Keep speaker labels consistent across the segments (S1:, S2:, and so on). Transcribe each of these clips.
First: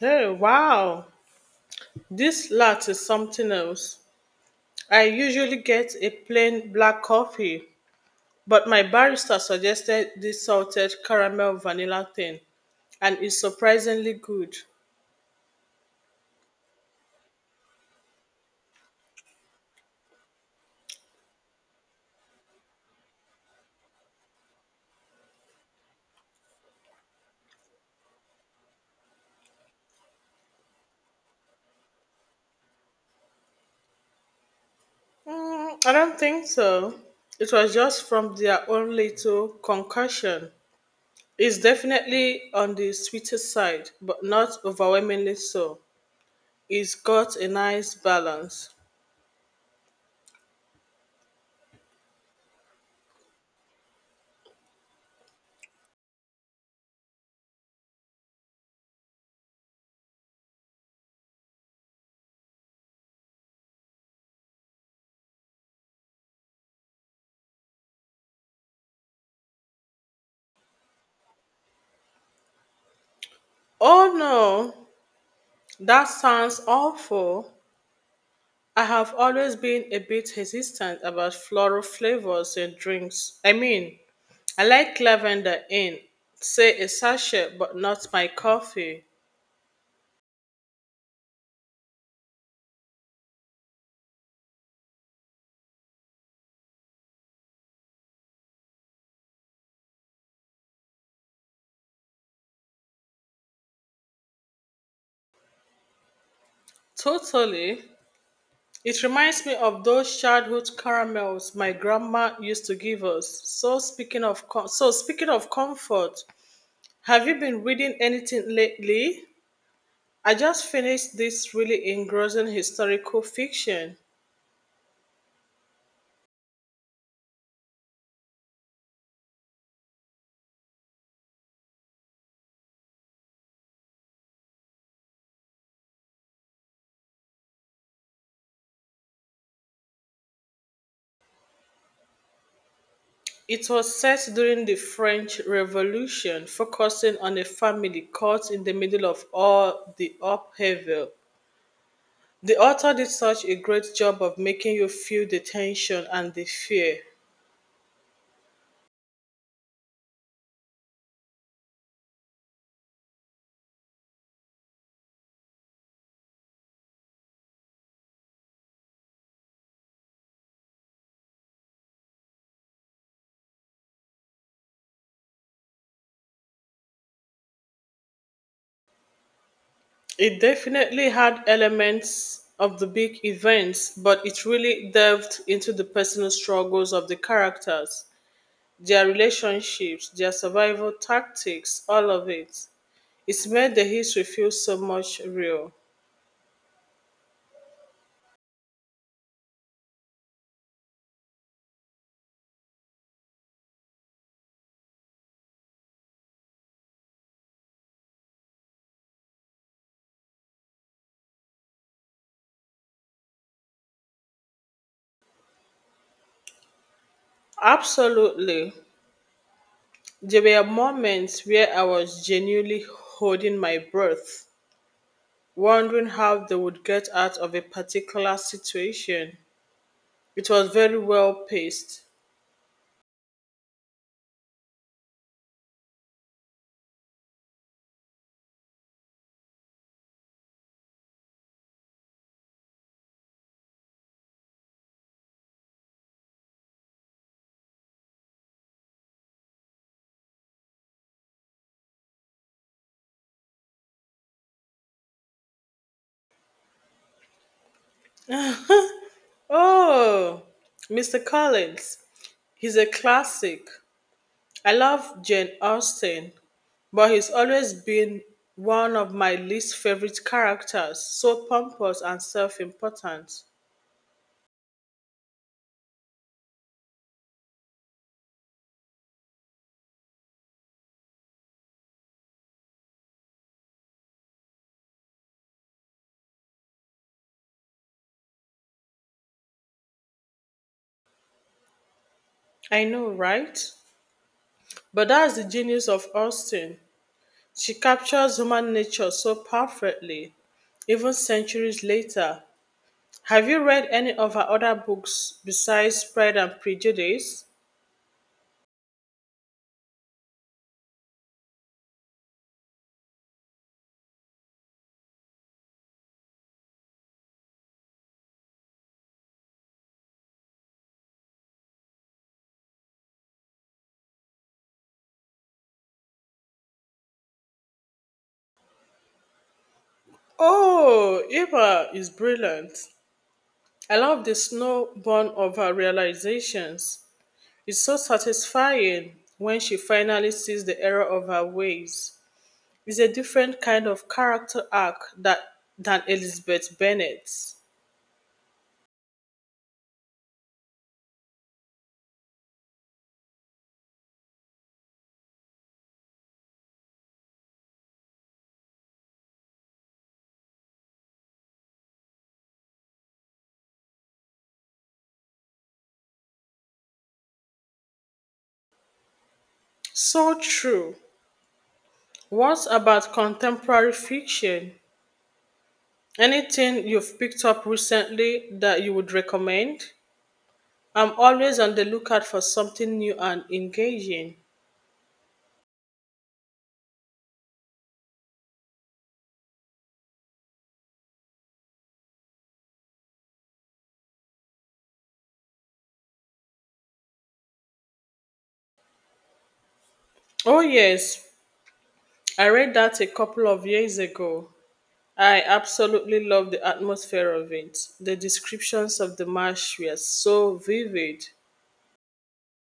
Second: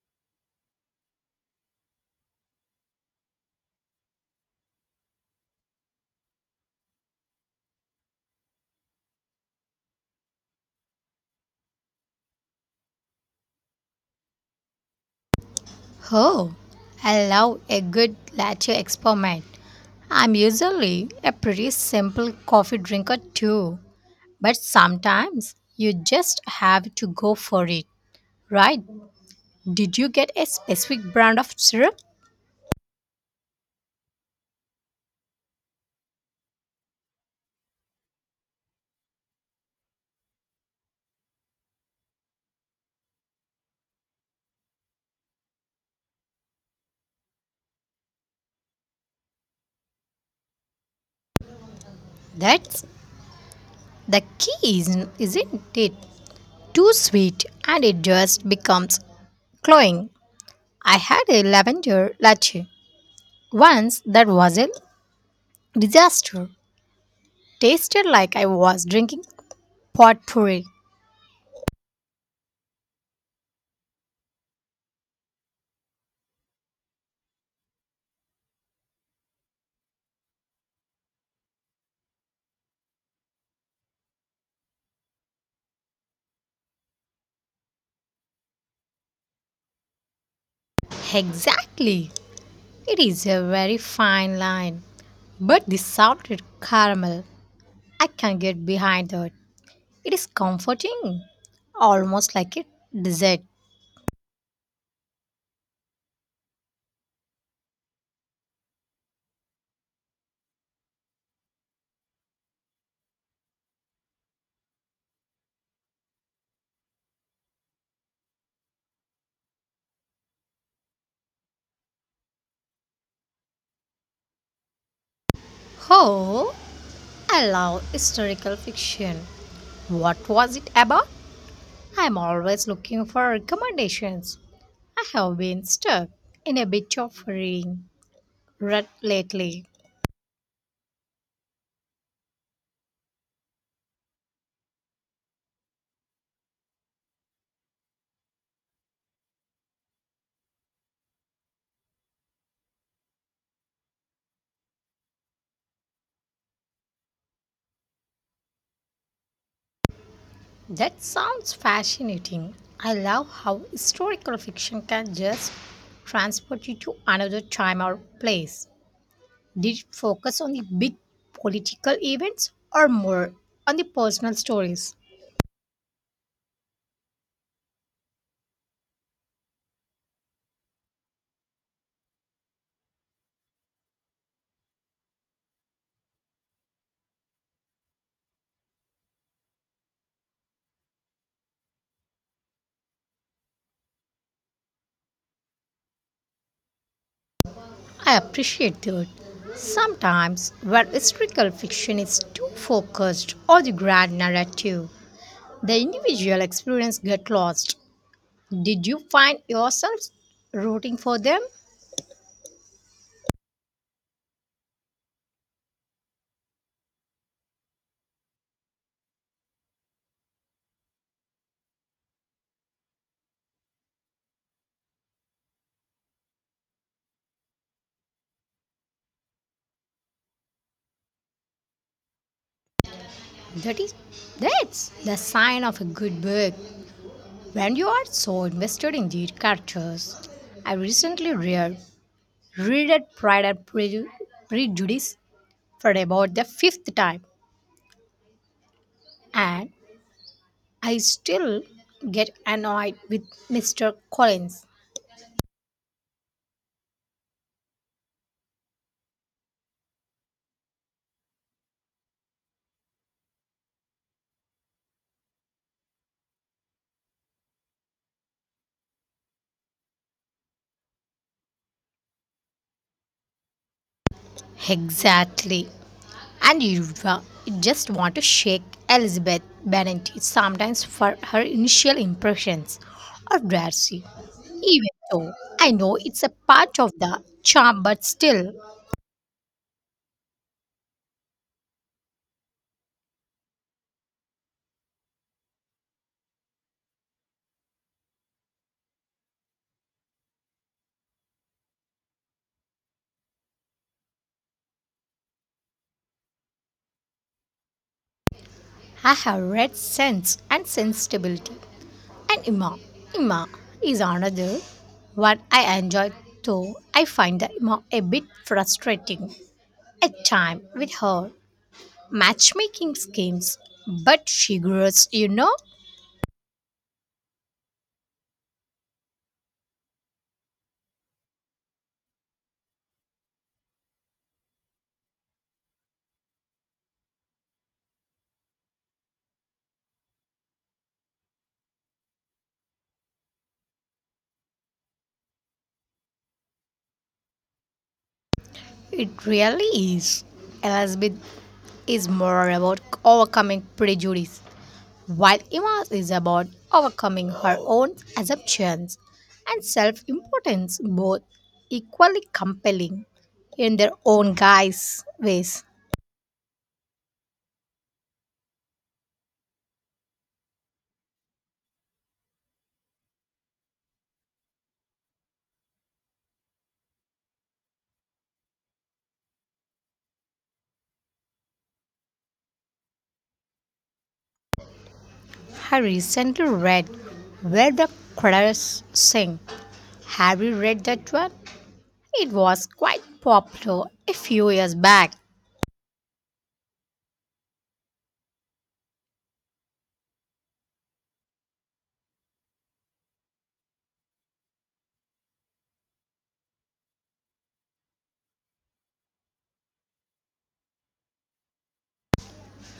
S1: Oh, wow. This latte is something else. I usually get a plain black coffee, but my barista suggested this salted caramel vanilla thing, and it's surprisingly good.
S2: Oh, I love a good latte experiment. I'm usually a pretty simple coffee drinker too, but sometimes you just have to go for it, right? Did you get a specific brand of syrup?
S1: Mm, I don't think so. It was just from their own little concussion. It's definitely on the sweeter side, but not overwhelmingly so. It's got a nice balance.
S2: That's the key, isn't it? Too sweet and it just becomes cloying. I had a lavender latte once that was a disaster. Tasted like I was drinking potpourri.
S1: Oh no, that sounds awful. I have always been a bit hesitant about floral flavors in drinks. I mean, I like lavender in, say, a sachet, but not my coffee.
S2: Exactly. It is a very fine line. But the salted caramel, I can get behind that. It is comforting, almost like a dessert.
S1: Totally. It reminds me of those childhood caramels my grandma used to give us. So speaking of comfort, have you been reading anything lately? I just finished this really engrossing historical fiction.
S2: Oh, I love historical fiction. What was it about? I'm always looking for recommendations. I have been stuck in a bit of reading rut lately.
S1: It was set during the French Revolution, focusing on a family caught in the middle of all the upheaval. The author did such a great job of making you feel the tension and the fear.
S2: That sounds fascinating. I love how historical fiction can just transport you to another time or place. Did it focus on the big political events or more on the personal stories?
S1: It definitely had elements of the big events, but it really delved into the personal struggles of the characters, their relationships, their survival tactics, all of it. It made the history feel so much real.
S2: I appreciate that. Sometimes, where historical fiction is too focused on the grand narrative, the individual experience gets lost. Did you find yourself rooting for them?
S1: Absolutely. There were moments where I was genuinely holding my breath, wondering how they would get out of a particular situation. It was very well paced.
S2: That is, that's the sign of a good book when you are so invested in the characters. I recently read Prejudice for about the fifth time, and I still get annoyed with Mr. Collins.
S1: Oh, Mr. Collins, he's a classic. I love Jane Austen, but he's always been one of my least favorite characters, so pompous and self important.
S2: Exactly. And you just want to shake Elizabeth Bennet sometimes for her initial impressions of Darcy. Even though I know it's a part of the charm, but still,
S1: I know, right? But that's the genius of Austen. She captures human nature so perfectly, even centuries later. Have you read any of her other books besides Pride and Prejudice?
S2: I have read Sense and Sensibility. And Emma. Emma is another one I enjoy, though I find the Emma a bit frustrating at times with her matchmaking schemes. But she grows, you know.
S1: Oh, Eva is brilliant. I love the snowborn of her realizations. It's so satisfying when she finally sees the error of her ways. It's a different kind of character arc that than Elizabeth Bennet's.
S2: It really is. Elizabeth is more about overcoming prejudice, while Emma is about overcoming her own assumptions and self importance, both equally compelling in their own guise ways.
S1: So true. What about contemporary fiction? Anything you've picked up recently that you would recommend? I'm always on the lookout for something new and engaging.
S2: I recently read Where the Credits Sing. Have you read that one? It was quite popular a few years back.
S1: Oh, yes, I read that a couple of years ago. I absolutely love the atmosphere of it. The descriptions of the marsh were so vivid.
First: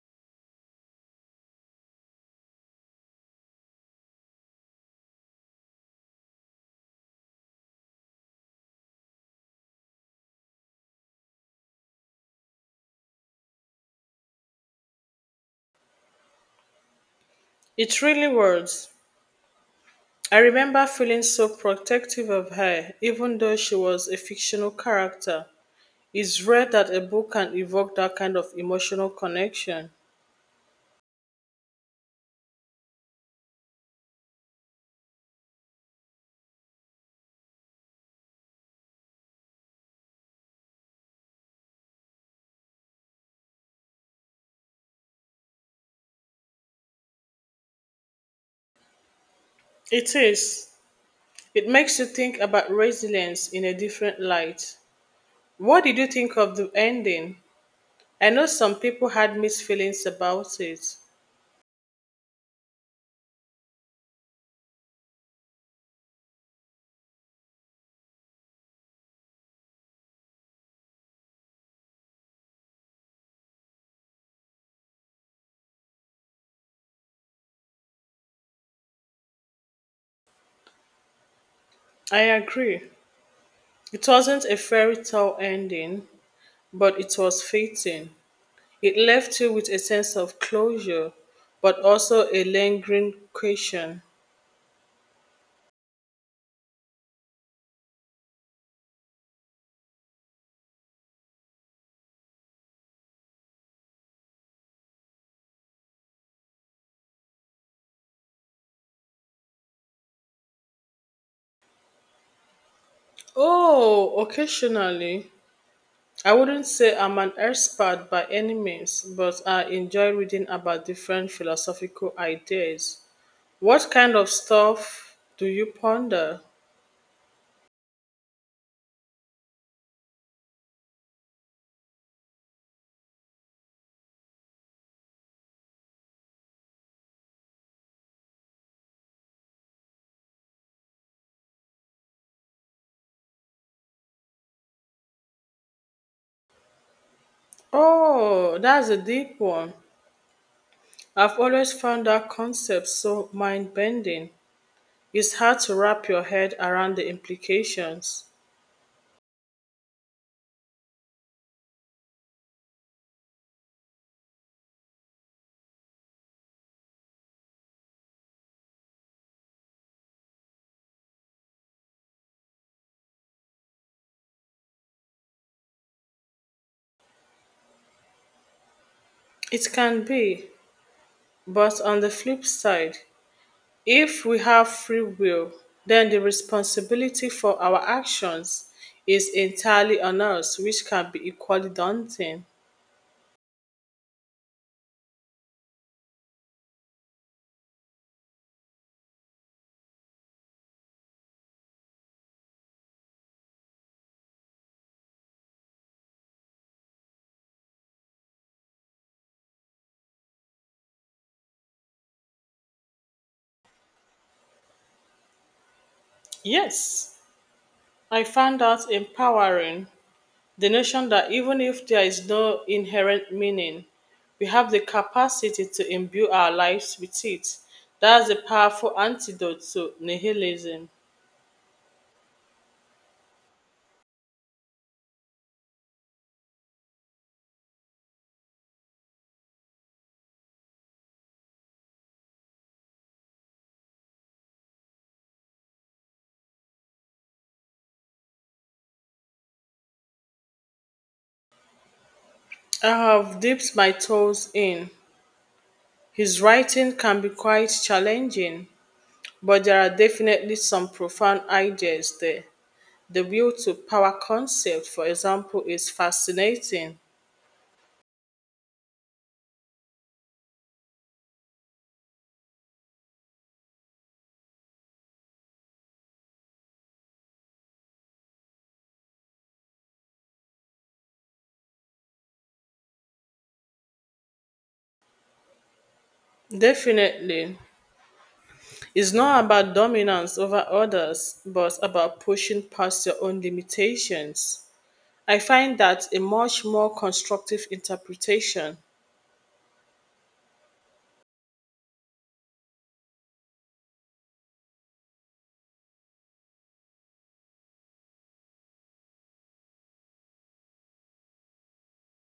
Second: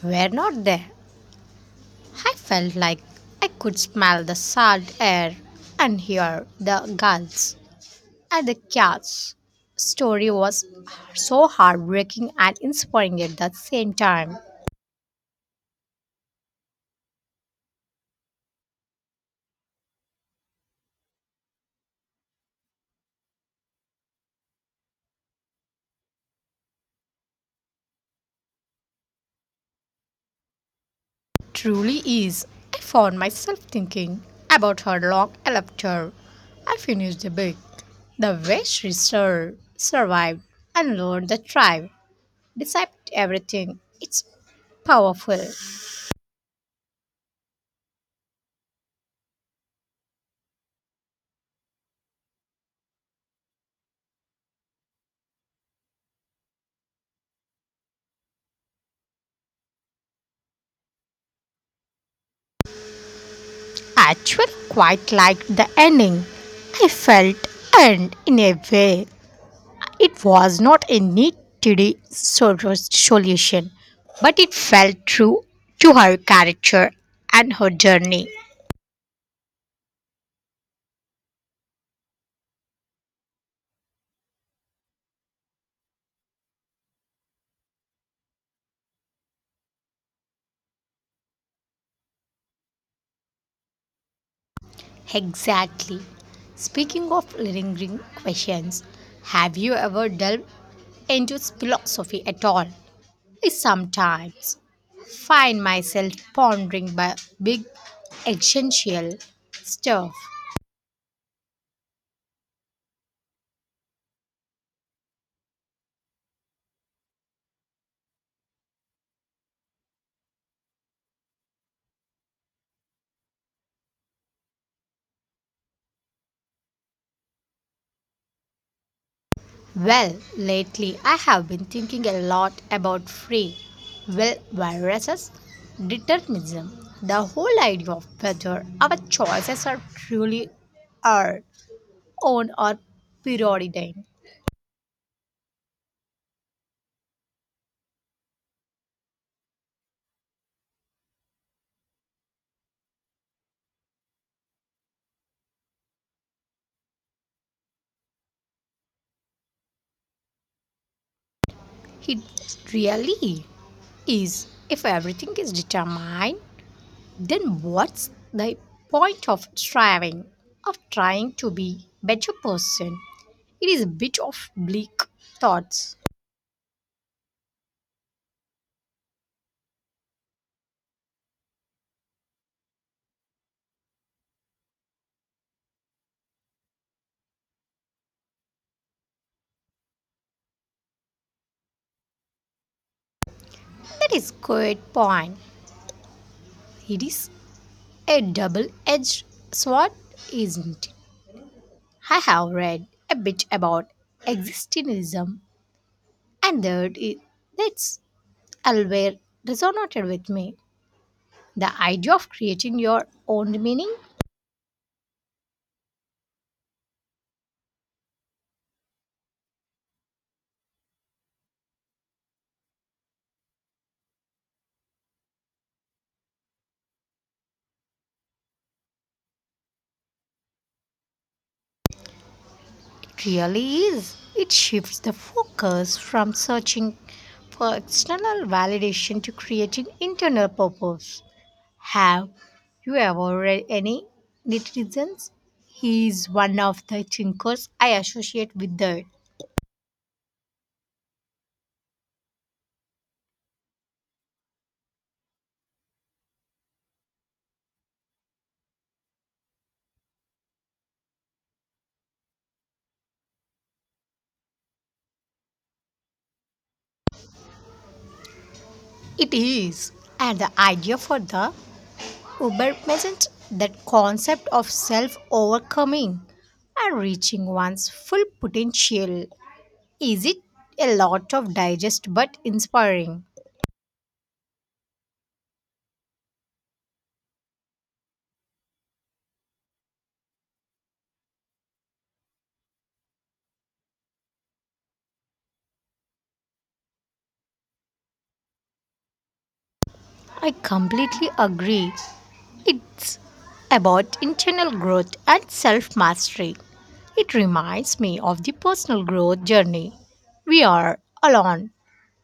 S2: We're not there. I felt like I could smell the salt air and hear the gulls and the cats. Story was so heartbreaking and inspiring at the same time.
S1: It really was. I remember feeling so protective of her, even though she was a fictional character. It's rare that a book can evoke that kind of emotional connection.
S2: Truly is. I found myself thinking about her long laughter. I finished the book. The way survived and learned the tribe, despite everything. It's powerful.
S1: It is. It makes you think about resilience in a different light. What did you think of the ending? I know some people had mixed feelings about it.
S2: Actually quite liked the ending. I felt, and in a way, it was not a neat tidy solution, but it felt true to her character and her journey.
S1: I agree. It wasn't a fairy tale ending, but it was fitting. It left you with a sense of closure, but also a lingering question.
S2: Exactly. Speaking of lingering questions, have you ever delved into philosophy at all? I sometimes find myself pondering by big existential stuff.
S1: Oh, occasionally. I wouldn't say I'm an expert by any means, but I enjoy reading about different philosophical ideas. What kind of stuff do you ponder?
S2: Well, lately I have been thinking a lot about free will viruses, determinism, the whole idea of whether our choices are truly our own or preordained.
S1: Oh, that's a deep one. I've always found that concept so mind bending. It's hard to wrap your head around the implications.
S2: It really is. If everything is determined, then what's the point of striving, of trying to be better person? It is a bit of bleak thoughts.
S1: It can be, but on the flip side, if we have free will, then the responsibility for our actions is entirely on us, which can be equally daunting.
S2: That is good point. It is a double edged sword, isn't it? I have read a bit about existentialism, and that's always resonated with me. The idea of creating your own meaning,
S1: Yes, I found that empowering. The notion that even if there is no inherent meaning, we have the capacity to imbue our lives with it. That's a powerful antidote to nihilism.
S2: it really is. It shifts the focus from searching for external validation to creating internal purpose. Have you ever read any netizens? He is one of the thinkers I associate with that.
S1: I have dipped my toes in. His writing can be quite challenging, but there are definitely some profound ideas there. The will to power concept, for example, is fascinating.
S2: It is. And the idea for the Uber present that concept of self overcoming and reaching one's full potential. Is it a lot of digest but inspiring?
S1: Definitely. It's not about dominance over others, but about pushing past your own limitations. I find that a much more constructive interpretation.
S2: I completely agree. It's about internal growth and self mastery. It reminds me of the personal growth journey. We are alone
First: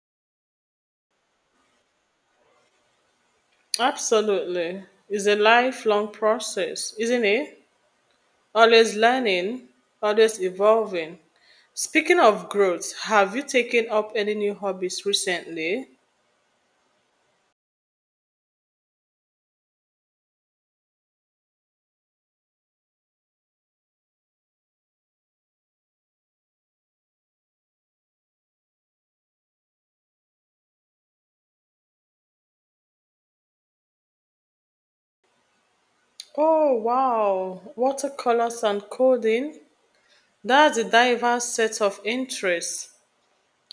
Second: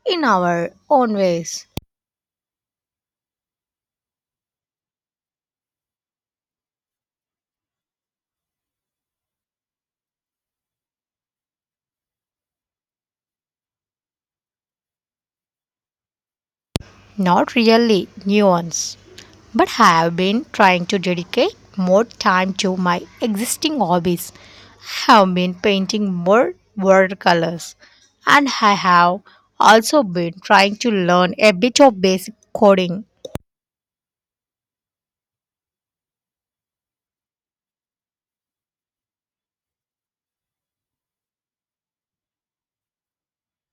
S2: in our own ways,
S1: Absolutely. It's a lifelong process, isn't it? Always learning, always evolving. Speaking of growth, have you taken up any new hobbies recently?
S2: not really new ones, but have been trying to dedicate more time to my existing hobbies. I have been painting more watercolors, and I have also been trying to learn a bit of basic coding.
S1: Oh, wow. Watercolors and coding. That's a diverse set of interests.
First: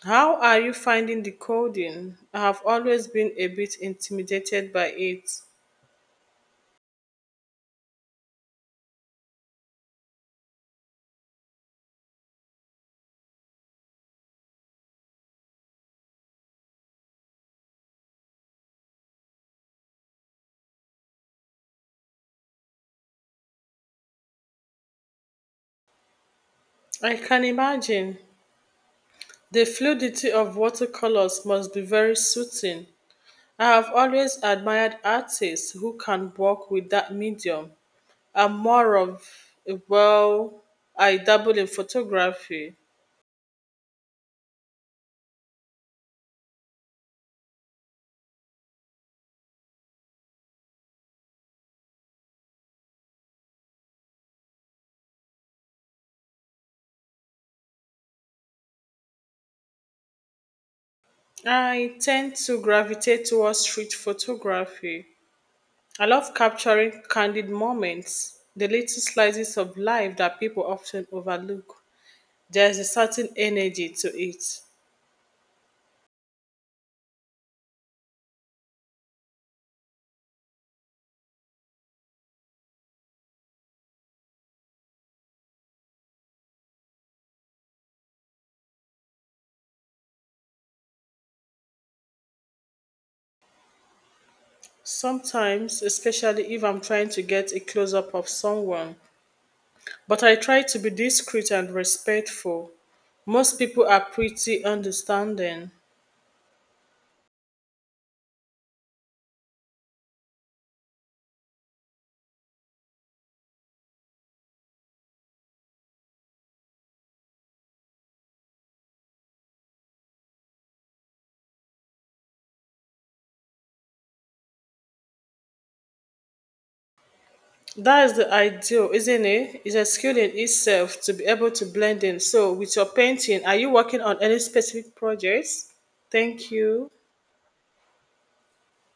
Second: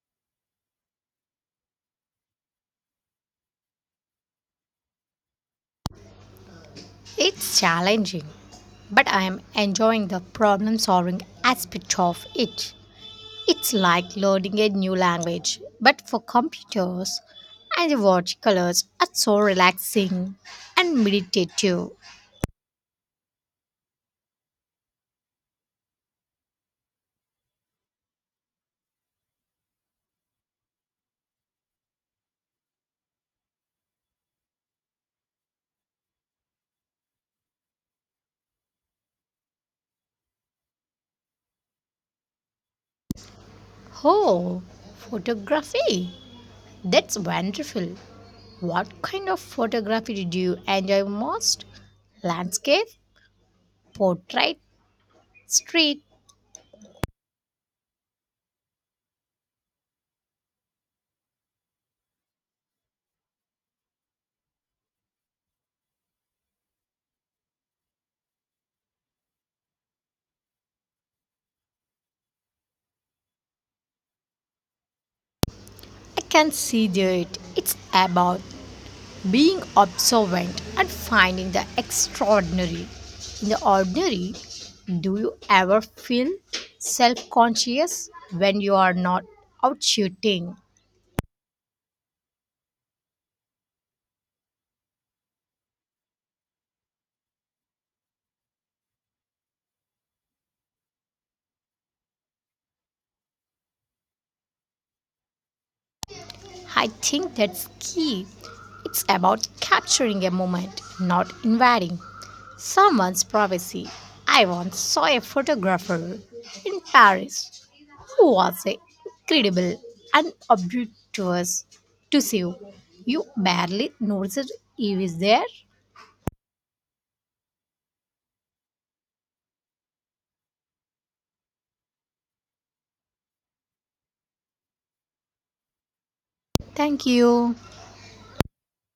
S1: How are you finding the coding? I have always been a bit intimidated by it.
S2: It's challenging, but I am enjoying the problem solving aspect of it. It's like learning a new language, but for computers, and the watercolors are so relaxing and meditative.
S1: I can imagine. The fluidity of watercolors must be very soothing. I have always admired artists who can work with that medium. I'm more of, well, I dabble in photography.
S2: Oh, photography! That's wonderful. What kind of photography did you enjoy most? Landscape, portrait, street.
S1: I tend to gravitate towards street photography. I love capturing candid moments, the little slices of life that people often overlook. There's a certain energy to it.
S2: I can see that it's about being observant and finding the extraordinary in the ordinary. Do you ever feel self-conscious when you are not out shooting?
S1: Sometimes, especially if I'm trying to get a close up of someone, but I try to be discreet and respectful. Most people are pretty understanding.
S2: I think that's key. It's about capturing a moment, not invading someone's privacy. I once saw a photographer in Paris who was a incredible and obtuse to see you. You barely noticed he was there.
S1: That is the ideal, isn't it? It's a skill in itself to be able to blend in. So, with your painting, are you working on any specific projects? Thank you.
S2: Thank you.